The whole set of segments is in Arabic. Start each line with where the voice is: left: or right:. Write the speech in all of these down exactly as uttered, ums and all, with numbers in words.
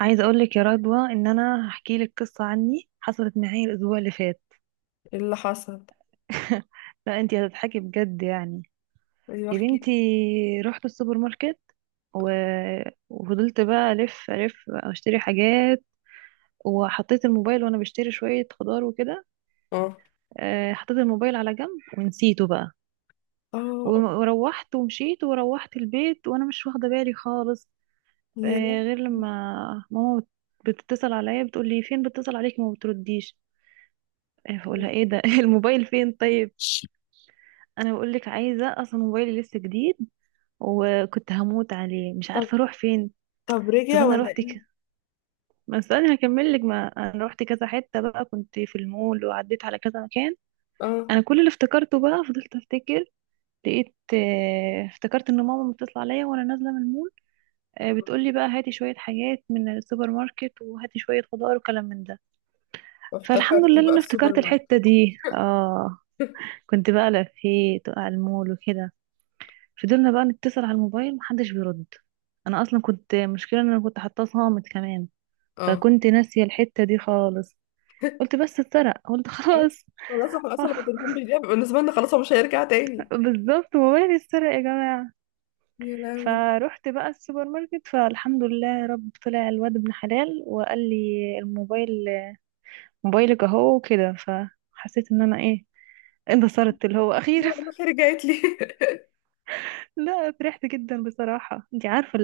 right: عايزه اقول لك يا رضوى ان انا هحكي لك قصه عني حصلت معايا الاسبوع اللي فات.
left: اللي حصل؟
right: لا انتي هتضحكي بجد يعني.
left: ايوه،
right: يا
left: احكي.
right: بنتي، رحت السوبر ماركت و... وفضلت بقى الف الف اشتري حاجات وحطيت الموبايل وانا بشتري شويه خضار وكده.
left: اه،
right: آه، حطيت الموبايل على جنب ونسيته بقى. و-
left: اه،
right: وروحت ومشيت وروحت البيت وانا مش واخده بالي خالص.
left: يا
right: آه،
left: لهوي.
right: غير لما ماما بتتصل عليا بتقول لي فين، بتتصل عليك ما بترديش. إيه، بقولها ايه ده؟ الموبايل فين؟ طيب انا بقول لك، عايزه اصلا موبايلي لسه جديد وكنت هموت عليه، مش
left: طب،
right: عارفه اروح فين.
left: طب
right: طب
left: رجع
right: انا
left: ولا
right: رحت
left: ايه؟
right: ك... ما استني هكمل لك، ما انا رحت كذا حته بقى، كنت في المول وعديت على كذا مكان.
left: اه،
right: انا كل اللي افتكرته بقى، فضلت افتكر، لقيت آه، افتكرت ان ماما بتطلع عليا وانا نازله من المول. آه، بتقولي بقى هاتي شويه حاجات من السوبر ماركت وهاتي شويه خضار وكلام من ده. فالحمد لله
left: افتكرتي
right: ان
left: بقى
right: انا
left: السوبر
right: افتكرت
left: ماركت.
right: الحته دي. اه. كنت بقى لفيت وقع المول وكده. فضلنا بقى نتصل على الموبايل محدش بيرد. انا اصلا كنت مشكلة ان انا كنت حاطاه صامت كمان،
left: اه،
right: فكنت ناسية الحتة دي خالص. قلت بس اتسرق، قلت
left: أيوة.
right: خلاص.
left: خلاص، احنا اصلا لما التليفون بيضيع بيبقى بالنسبه لنا خلاص، هو مش هيرجع تاني.
right: بالظبط، موبايلي اتسرق يا جماعة.
left: يا لهوي،
right: فروحت بقى السوبر ماركت، فالحمد لله يا رب، طلع الواد ابن حلال وقال لي الموبايل، موبايلك اهو وكده. فحسيت ان انا ايه، انتصرت اللي هو
left: لا
right: اخيرا.
left: والله، رجعت لي.
right: لا، فرحت جدا بصراحة، انت عارفة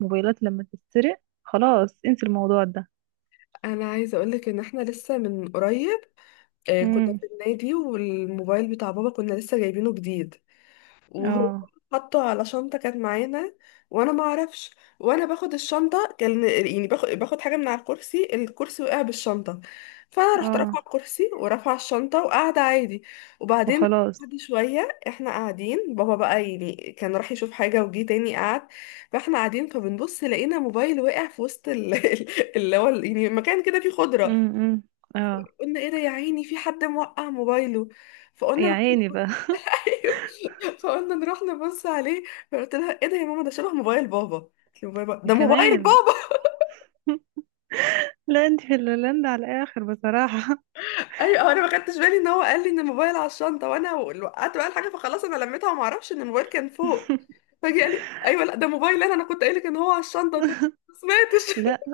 right: الموبايلات لما تتسرق خلاص انسي الموضوع
left: انا عايزه اقول لك ان احنا لسه من قريب آه، كنا
right: ده.
left: في النادي، والموبايل بتاع بابا كنا لسه جايبينه جديد، وهو
right: اه.
left: حطه على شنطة كانت معانا، وانا ما اعرفش، وانا باخد الشنطة كان يعني باخد باخد حاجة من على الكرسي، الكرسي وقع بالشنطة. فانا رحت رافعه
right: اه.
left: الكرسي ورافعه الشنطة وقاعدة عادي. وبعدين،
right: وخلاص.
left: بعد شوية احنا قاعدين، بابا بقى يعني كان راح يشوف حاجة وجي تاني قعد. فاحنا قاعدين فبنبص، لقينا موبايل وقع في وسط ال- ال- اللي هو ال- يعني مكان كده فيه خضرة.
right: امم. اه.
left: قلنا ايه ده يا عيني، في حد موقع موبايله. فقلنا
right: يا عيني
left: نروح-
right: بقى.
left: ايوه، فقلنا نروح نبص عليه. فقلت لها ايه ده يا ماما، ده شبه موبايل بابا. قلت لي موبايل بابا، ده موبايل
right: كمان؟
left: بابا.
right: لا انت في الهولندا على الاخر بصراحة.
left: ايوه، انا ما خدتش بالي ان هو قال لي ان الموبايل على الشنطه، وانا وقعت بقى الحاجه فخلاص، انا لميتها وما اعرفش ان الموبايل كان فوق. فجي قال لي ايوه لا ده موبايل، انا انا كنت قايل لك ان هو على الشنطه. قلت له ما سمعتش.
right: لا،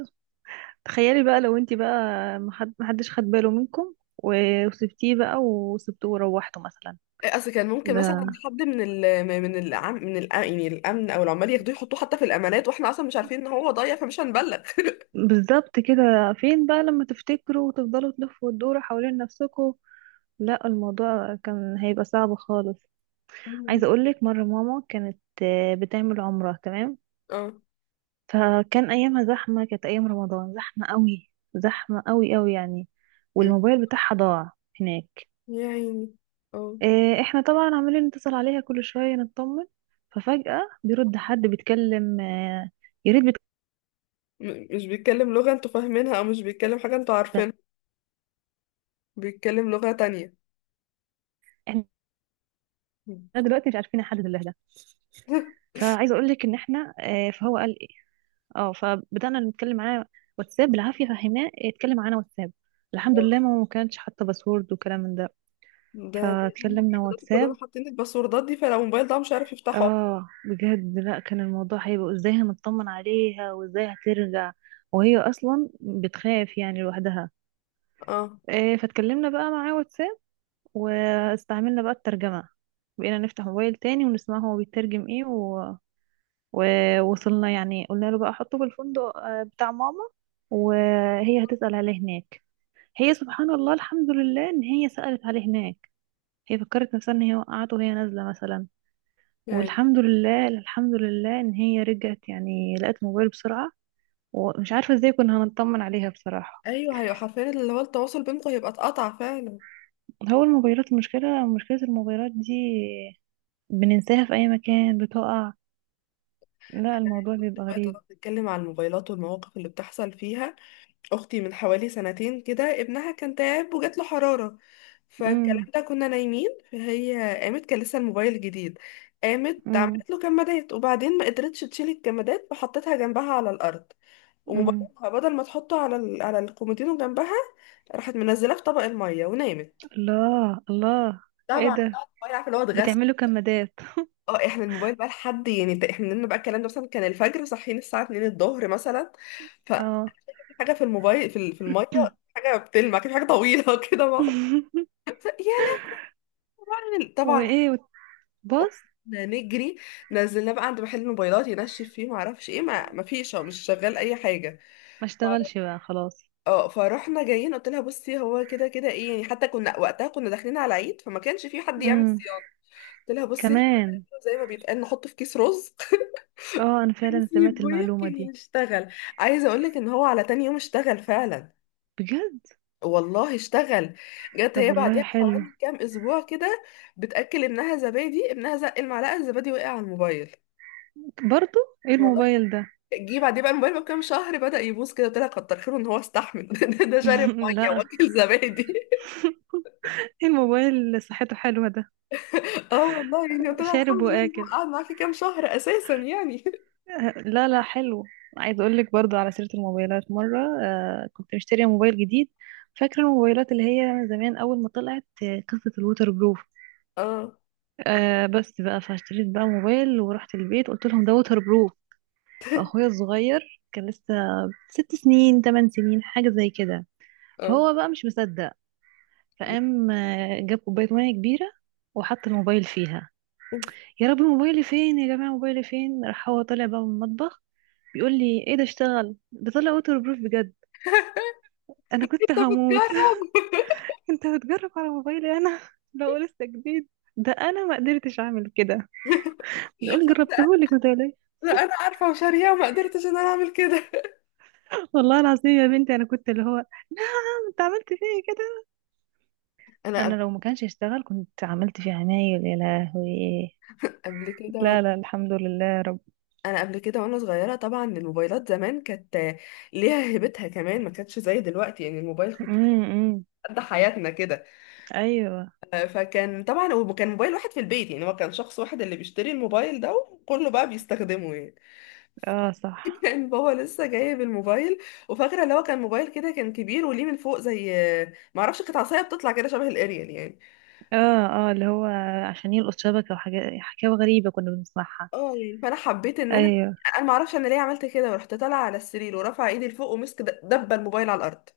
right: تخيلي بقى لو انت بقى محد- محدش خد باله منكم و- وسبتيه بقى وسبتوه وروحته مثلا.
left: اصل كان ممكن مثلا
right: ده
left: حد من ال من العم من الأ- يعني الامن او العمال ياخدوه يحطوه حتى في الامانات، واحنا اصلا مش عارفين ان هو ضايع فمش هنبلغ.
right: بالظبط كده. فين بقى لما تفتكروا وتفضلوا تلفوا وتدوروا حوالين نفسكم؟ لا الموضوع كان هيبقى صعب خالص. عايزة اقولك، مرة ماما كانت آه، بتعمل عمرة، تمام؟
left: اه،
right: فكان ايامها زحمه، كانت ايام رمضان زحمه قوي، زحمه قوي قوي يعني.
left: م-
right: والموبايل بتاعها ضاع هناك.
left: يا عيني. اه،
right: إيه، احنا طبعا عمالين نتصل عليها كل شويه نطمن. ففجاه بيرد حد بيتكلم، آه، يا ريت بيتكلم.
left: م- مش بيتكلم لغة انتوا فاهمينها، او مش بيتكلم حاجة انتوا عارفينها، بيتكلم لغة تانية.
right: احنا دلوقتي مش عارفين حد لله ده. فعايزه اقول لك ان احنا آه، فهو قال ايه. اه، فبدانا نتكلم معاه واتساب بالعافيه، فهمناه يتكلم معانا واتساب. الحمد
left: آه.
right: لله ماما ما كانتش حاطه باسورد وكلام من ده،
left: ده هم
right: فاتكلمنا
left: حضرتك كلنا
right: واتساب.
left: حاطين الباسوردات دي، فلو الموبايل ده مش عارف يفتحه اصلا.
right: اه بجد، لا كان الموضوع هيبقى ازاي هنطمن عليها وازاي هترجع، وهي اصلا بتخاف يعني لوحدها.
left: اه،
right: إيه، فاتكلمنا بقى معاه واتساب واستعملنا بقى الترجمة، بقينا نفتح موبايل تاني ونسمع هو بيترجم ايه و... ووصلنا يعني. قلنا له بقى حطه بالفندق آه، بتاع ماما وهي هتسأل عليه هناك. هي سبحان الله الحمد لله ان هي سألت عليه هناك. هي فكرت نفسها ان هي وقعت وهي نازلة مثلا.
left: يعني
right: والحمد لله، الحمد لله ان هي رجعت يعني، لقت موبايل بسرعة. ومش عارفة ازاي كنا هنطمن عليها بصراحة.
left: ايوه، هي حرفيا اللي هو التواصل بينكم هيبقى اتقطع فعلا.
right: هو الموبايلات، المشكلة مشكلة الموبايلات دي بننساها في اي مكان بتقع. لا
left: انا
right: الموضوع
left: دلوقتي
right: بيبقى
left: بقى
right: غريب.
left: طالما بنتكلم عن الموبايلات والمواقف اللي بتحصل فيها، اختي من حوالي سنتين كده، ابنها كان تعب وجات له حراره. فالكلام
right: امم.
left: ده كنا نايمين، فهي قامت، كان لسه الموبايل جديد. قامت
right: امم.
left: عملت له كمادات، وبعدين ما قدرتش تشيل الكمادات فحطتها جنبها على الارض.
right: امم.
left: وموبايلها بدل ما تحطه على ال... على الكومودينو جنبها، راحت منزلاه في طبق الميه ونامت.
right: الله الله. ايه
left: طبعا بقى
right: ده،
left: الموبايل، عارفه اللي هو اتغسل.
right: بتعملوا كمادات؟
left: اه، احنا الموبايل بقى لحد يعني، ده احنا نمنا بقى الكلام ده، مثلا كان الفجر، صاحيين الساعه اتنين الظهر مثلا.
right: اه.
left: في حاجه في الموبايل في ال- في الميه، حاجه بتلمع كده، حاجه طويله كده مع- يا لهوي، طبعا.
right: وايه؟ بص.
left: قمنا نجري، نزلنا بقى عند محل موبايلات ينشف فيه، ما اعرفش ايه، ما ما فيش، هو مش شغال اي حاجه.
right: ما اشتغلش بقى، خلاص.
left: اه، فروحنا جايين قلت لها بصي، هو كده كده ايه يعني، حتى كنا وقتها كنا داخلين على عيد فما كانش في حد يعمل
right: امم.
left: صيانه. قلت لها بصي، احنا
right: كمان؟
left: هنعمله زي ما بيتقال، نحطه في كيس رز
right: اه انا فعلا سمعت
left: ونسيبه
right: المعلومة
left: يمكن
right: دي.
left: يشتغل. عايزه اقول لك ان هو على تاني يوم اشتغل فعلا،
right: بجد؟
left: والله اشتغل. جت
right: طب
left: هي
right: والله
left: بعديها
right: حلو.
left: بحوالي كام اسبوع كده، بتاكل ابنها زبادي، ابنها زق المعلقه، الزبادي وقع على الموبايل،
right: برضو؟ ايه
left: والله.
right: الموبايل ده؟
left: جه بعديه بقى الموبايل بكام شهر بدأ يبوظ كده. قلت لها كتر خيره ان هو استحمل، ده ده شارب ميه
right: لا،
left: واكل زبادي.
right: ايه الموبايل اللي صحته حلوة ده؟
left: اه والله، يعني قلت لها
right: شارب
left: الحمد لله ان هو
right: واكل.
left: قعد معاكي كام شهر اساسا يعني.
right: آه، لا لا، حلو. عايز اقول لك برضو على سيرة الموبايلات، مرة آه، كنت مشترية موبايل جديد. فاكرة الموبايلات اللي هي زمان اول ما طلعت، آه، قصة الووتر بروف.
left: اه،
right: آه بس بقى، فاشتريت بقى موبايل ورحت البيت قلت لهم ده ووتر بروف. فاخويا الصغير كان لسه ست سنين تمن سنين حاجة زي كده.
left: اه.
right: فهو بقى مش مصدق، فقام آه، جاب كوباية مية كبيرة وحط الموبايل فيها. يا رب، موبايلي فين يا جماعة؟ موبايلي فين؟ راح هو طالع بقى من المطبخ بيقول لي ايه ده اشتغل؟ ده طلع ووتر بروف بجد. انا كنت
left: انت
right: هموت.
left: بتجرب؟
right: انت بتجرب على موبايلي انا؟ بقول لسه جديد، ده انا ما قدرتش اعمل كده. بيقول
left: ده انا
right: جربتهولك متهيألي.
left: ده أنا عارفه وشاريه وما قدرتش ان انا اعمل كده.
right: والله العظيم يا بنتي، انا كنت اللي هو، نعم، انت عملت فيا كده؟
left: انا قبل
right: انا لو ما كانش اشتغل كنت عملت فيه عمايل يا لهوي.
left: قبل كده
right: لا لا، الحمد لله يا رب.
left: انا قبل كده وانا صغيره، طبعا الموبايلات زمان كانت ليها هيبتها، كمان ما كانتش زي دلوقتي. يعني الموبايل كنت
right: امم. أمم.
left: قد حياتنا كده.
right: ايوه.
left: آه، فكان طبعا، وكان موبايل واحد في البيت، يعني هو كان شخص واحد اللي بيشتري الموبايل ده وكله بقى بيستخدمه يعني.
right: اه صح.
left: كان بابا لسه جايب الموبايل، وفاكره اللي هو كان موبايل كده، كان كبير وليه من فوق، زي ما اعرفش، كانت عصايه بتطلع كده شبه الاريال يعني.
right: اه. اه، اللي هو عشان يلقط شبكة وحاجات، حكاوي غريبة كنا بنسمعها.
left: اه يعني، فانا حبيت ان انا
right: ايوه.
left: انا ما اعرفش انا ليه عملت كده، ورحت طالعه على السرير ورافعه ايدي لفوق، ومسك د- دبه الموبايل على الارض.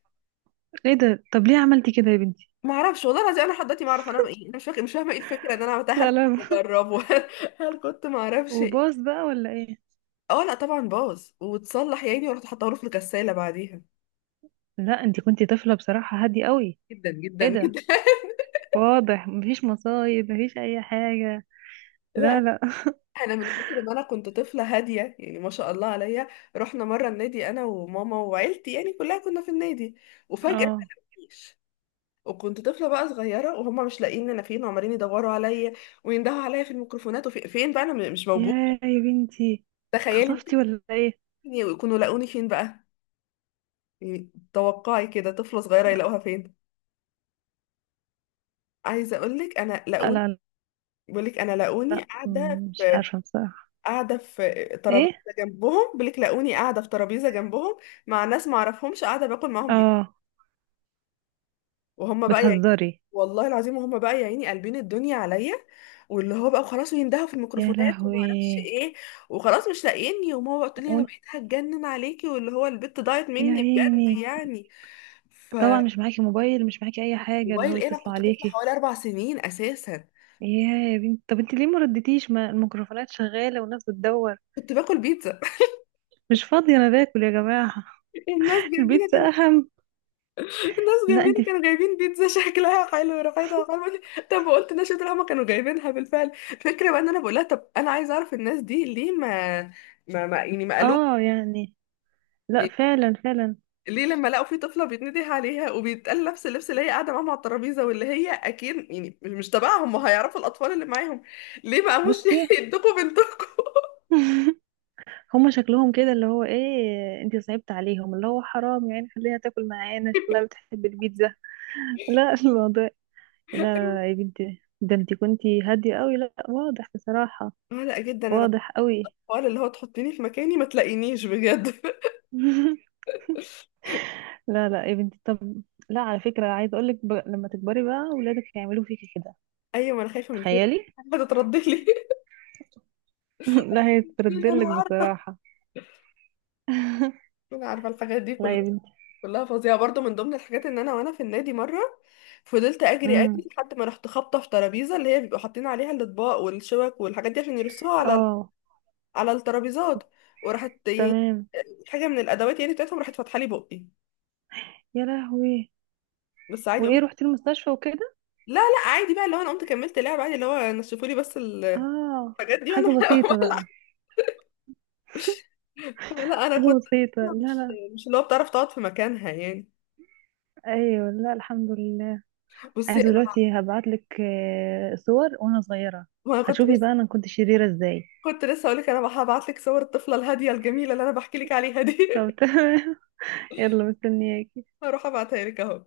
right: ايه ده؟ طب ليه عملتي كده يا بنتي؟
left: ما اعرفش والله العظيم، انا لحد دلوقتي ما اعرف انا ايه، انا مش فاكره، مش فاهمه ايه الفكره ان انا عملتها. هل
right: لا
left: كنت
right: لا.
left: بجربه؟ هل كنت؟ ما اعرفش ايه.
right: وباص بقى ولا ايه؟
left: اه لا طبعا، باظ واتصلح يا عيني، ورحت حطاه له في الغساله بعديها.
right: لا انتي كنتي طفلة بصراحة هادية قوي.
left: جدا
right: ايه
left: جدا
right: ده؟
left: جدا.
right: واضح مفيش مصايب، مفيش اي حاجة. لا
left: لا،
right: لا.
left: انا من كتر ما انا كنت طفله هاديه، يعني ما شاء الله عليا. رحنا مره النادي، انا وماما وعيلتي يعني كلها، كنا في النادي. وفجاه ما
right: اه.
left: لقونيش، وكنت طفله بقى صغيره، وهم مش لاقيين انا فين، وعمالين يدوروا عليا ويندهوا عليا في الميكروفونات، وفين بقى انا، م- مش موجوده.
right: يا يا بنتي،
left: تخيلي ممكن
right: اتخطفتي ولا ايه؟
left: يكونوا لاقوني فين بقى. إيه، توقعي كده طفلة صغيرة يلاقوها فين. عايزة أقولك، أنا
right: لا
left: لاقوني.
right: لا
left: بقولك أنا لاقوني
right: لا.
left: قاعدة
right: مم، مش
left: في
right: عارفة بصراحة.
left: قاعدة في ترابيزة
right: ايه.
left: جنبهم. بقولك لاقوني قاعدة في ترابيزة جنبهم، مع ناس معرفهمش، قاعدة باكل معاهم بيتزا.
right: اه.
left: وهم بقى يعني،
right: بتهزري؟
left: والله العظيم، وهم بقى يا عيني قلبين الدنيا عليا، واللي هو بقى خلاص، ويندهوا في
right: يا
left: الميكروفونات وما
right: لهوي.
left: اعرفش ايه، وخلاص مش لاقيني. وماما بقى تقول لي، انا
right: وانت-
left: بقيت هتجنن عليكي، واللي هو البت ضاعت
right: يا
left: مني بجد
right: عيني،
left: يعني.
right: طبعا
left: فموبايل،
right: مش معاكي موبايل، مش معاكي اي حاجة اللي هو
left: ايه، انا
right: يتصلوا
left: كنت طفله
right: عليكي.
left: حوالي اربع سنين اساسا.
right: يا يا بنت، طب انت ليه ما ردتيش، ما الميكروفونات شغالة والناس بتدور؟
left: كنت باكل بيتزا.
right: مش فاضية انا باكل يا جماعة.
left: الناس جنبينا
right: البيتزا
left: كان
right: اهم.
left: الناس
right: لا انت.
left: جنبينا كانوا جايبين بيتزا شكلها حلو، وريحتها حلوه، بقول لي، طب قلت لها شاطر، هما كانوا جايبينها بالفعل. الفكره بقى ان انا بقول لها، طب انا عايزه اعرف الناس دي ليه ما ما, ما يعني ما قالوا
right: اه يعني لا، فعلا فعلا.
left: ليه، لما لقوا في طفله بيتنده عليها وبيتقال نفس اللبس اللي هي قاعده معاهم على الترابيزه، واللي هي اكيد يعني مش تبعهم، ما هيعرفوا الاطفال اللي معاهم، ليه ما قاموش
right: بصي.
left: يدوكوا بنتكم.
right: هما شكلهم كده اللي هو ايه، انت صعبت عليهم اللي هو حرام يعني، خليها تاكل معانا شكلها بتحب البيتزا. لا الموضوع. لا لا لا يا بنتي، ده انت كنتي هادية قوي. لا واضح بصراحة،
left: قلق جدا انا
right: واضح قوي.
left: الحوار اللي هو تحطيني في مكاني ما تلاقينيش بجد.
right: لا لا يا بنتي، طب لا على فكرة، عايزة اقولك ب... لما تكبري بقى ولادك هيعملوا فيكي كده.
left: ايوه، ما انا خايفه من كده،
right: تخيلي.
left: هتتردلي.
right: لا
left: يعني انا
right: هيتردلك
left: عارفه
right: بصراحة.
left: انا عارفه الحاجات دي
right: لا يا
left: كلها،
right: بنتي.
left: كلها فظيعه. برضو من ضمن الحاجات، ان انا وانا في النادي مره، فضلت اجري اجري
right: امم.
left: لحد ما رحت خابطه في ترابيزه اللي هي بيبقوا حاطين عليها الاطباق والشوك والحاجات دي، عشان يرصوها على
right: اه
left: على الترابيزات. وراحت يعني
right: تمام.
left: حاجه من الادوات يعني بتاعتهم راحت فاتحه لي بقي،
right: يا لهوي.
left: بس عادي
right: وايه،
left: قمت.
right: رحتي المستشفى وكده؟
left: لا لا، عادي بقى، اللي هو انا قمت كملت لعب عادي، اللي هو نشفوا لي بس الحاجات
right: اه.
left: دي وانا.
right: حاجة بسيطة بقى.
left: لا انا
right: حاجة
left: كنت
right: بسيطة لا
left: مش
right: لا.
left: مش اللي هو بتعرف تقعد في مكانها يعني.
right: ايوه لا الحمد لله.
left: بصي
right: عايزة
left: انا،
right: دلوقتي هبعتلك آه، صور وانا صغيرة،
left: ما أنا كنت،
right: هتشوفي
left: بس
right: بقى انا كنت شريرة ازاي.
left: كنت لسه هقولك انا هبعت لك صور الطفله الهاديه الجميله اللي انا بحكي لك عليها دي.
right: طب تمام. يلا مستنياك.
left: هروح ابعتها لك اهو.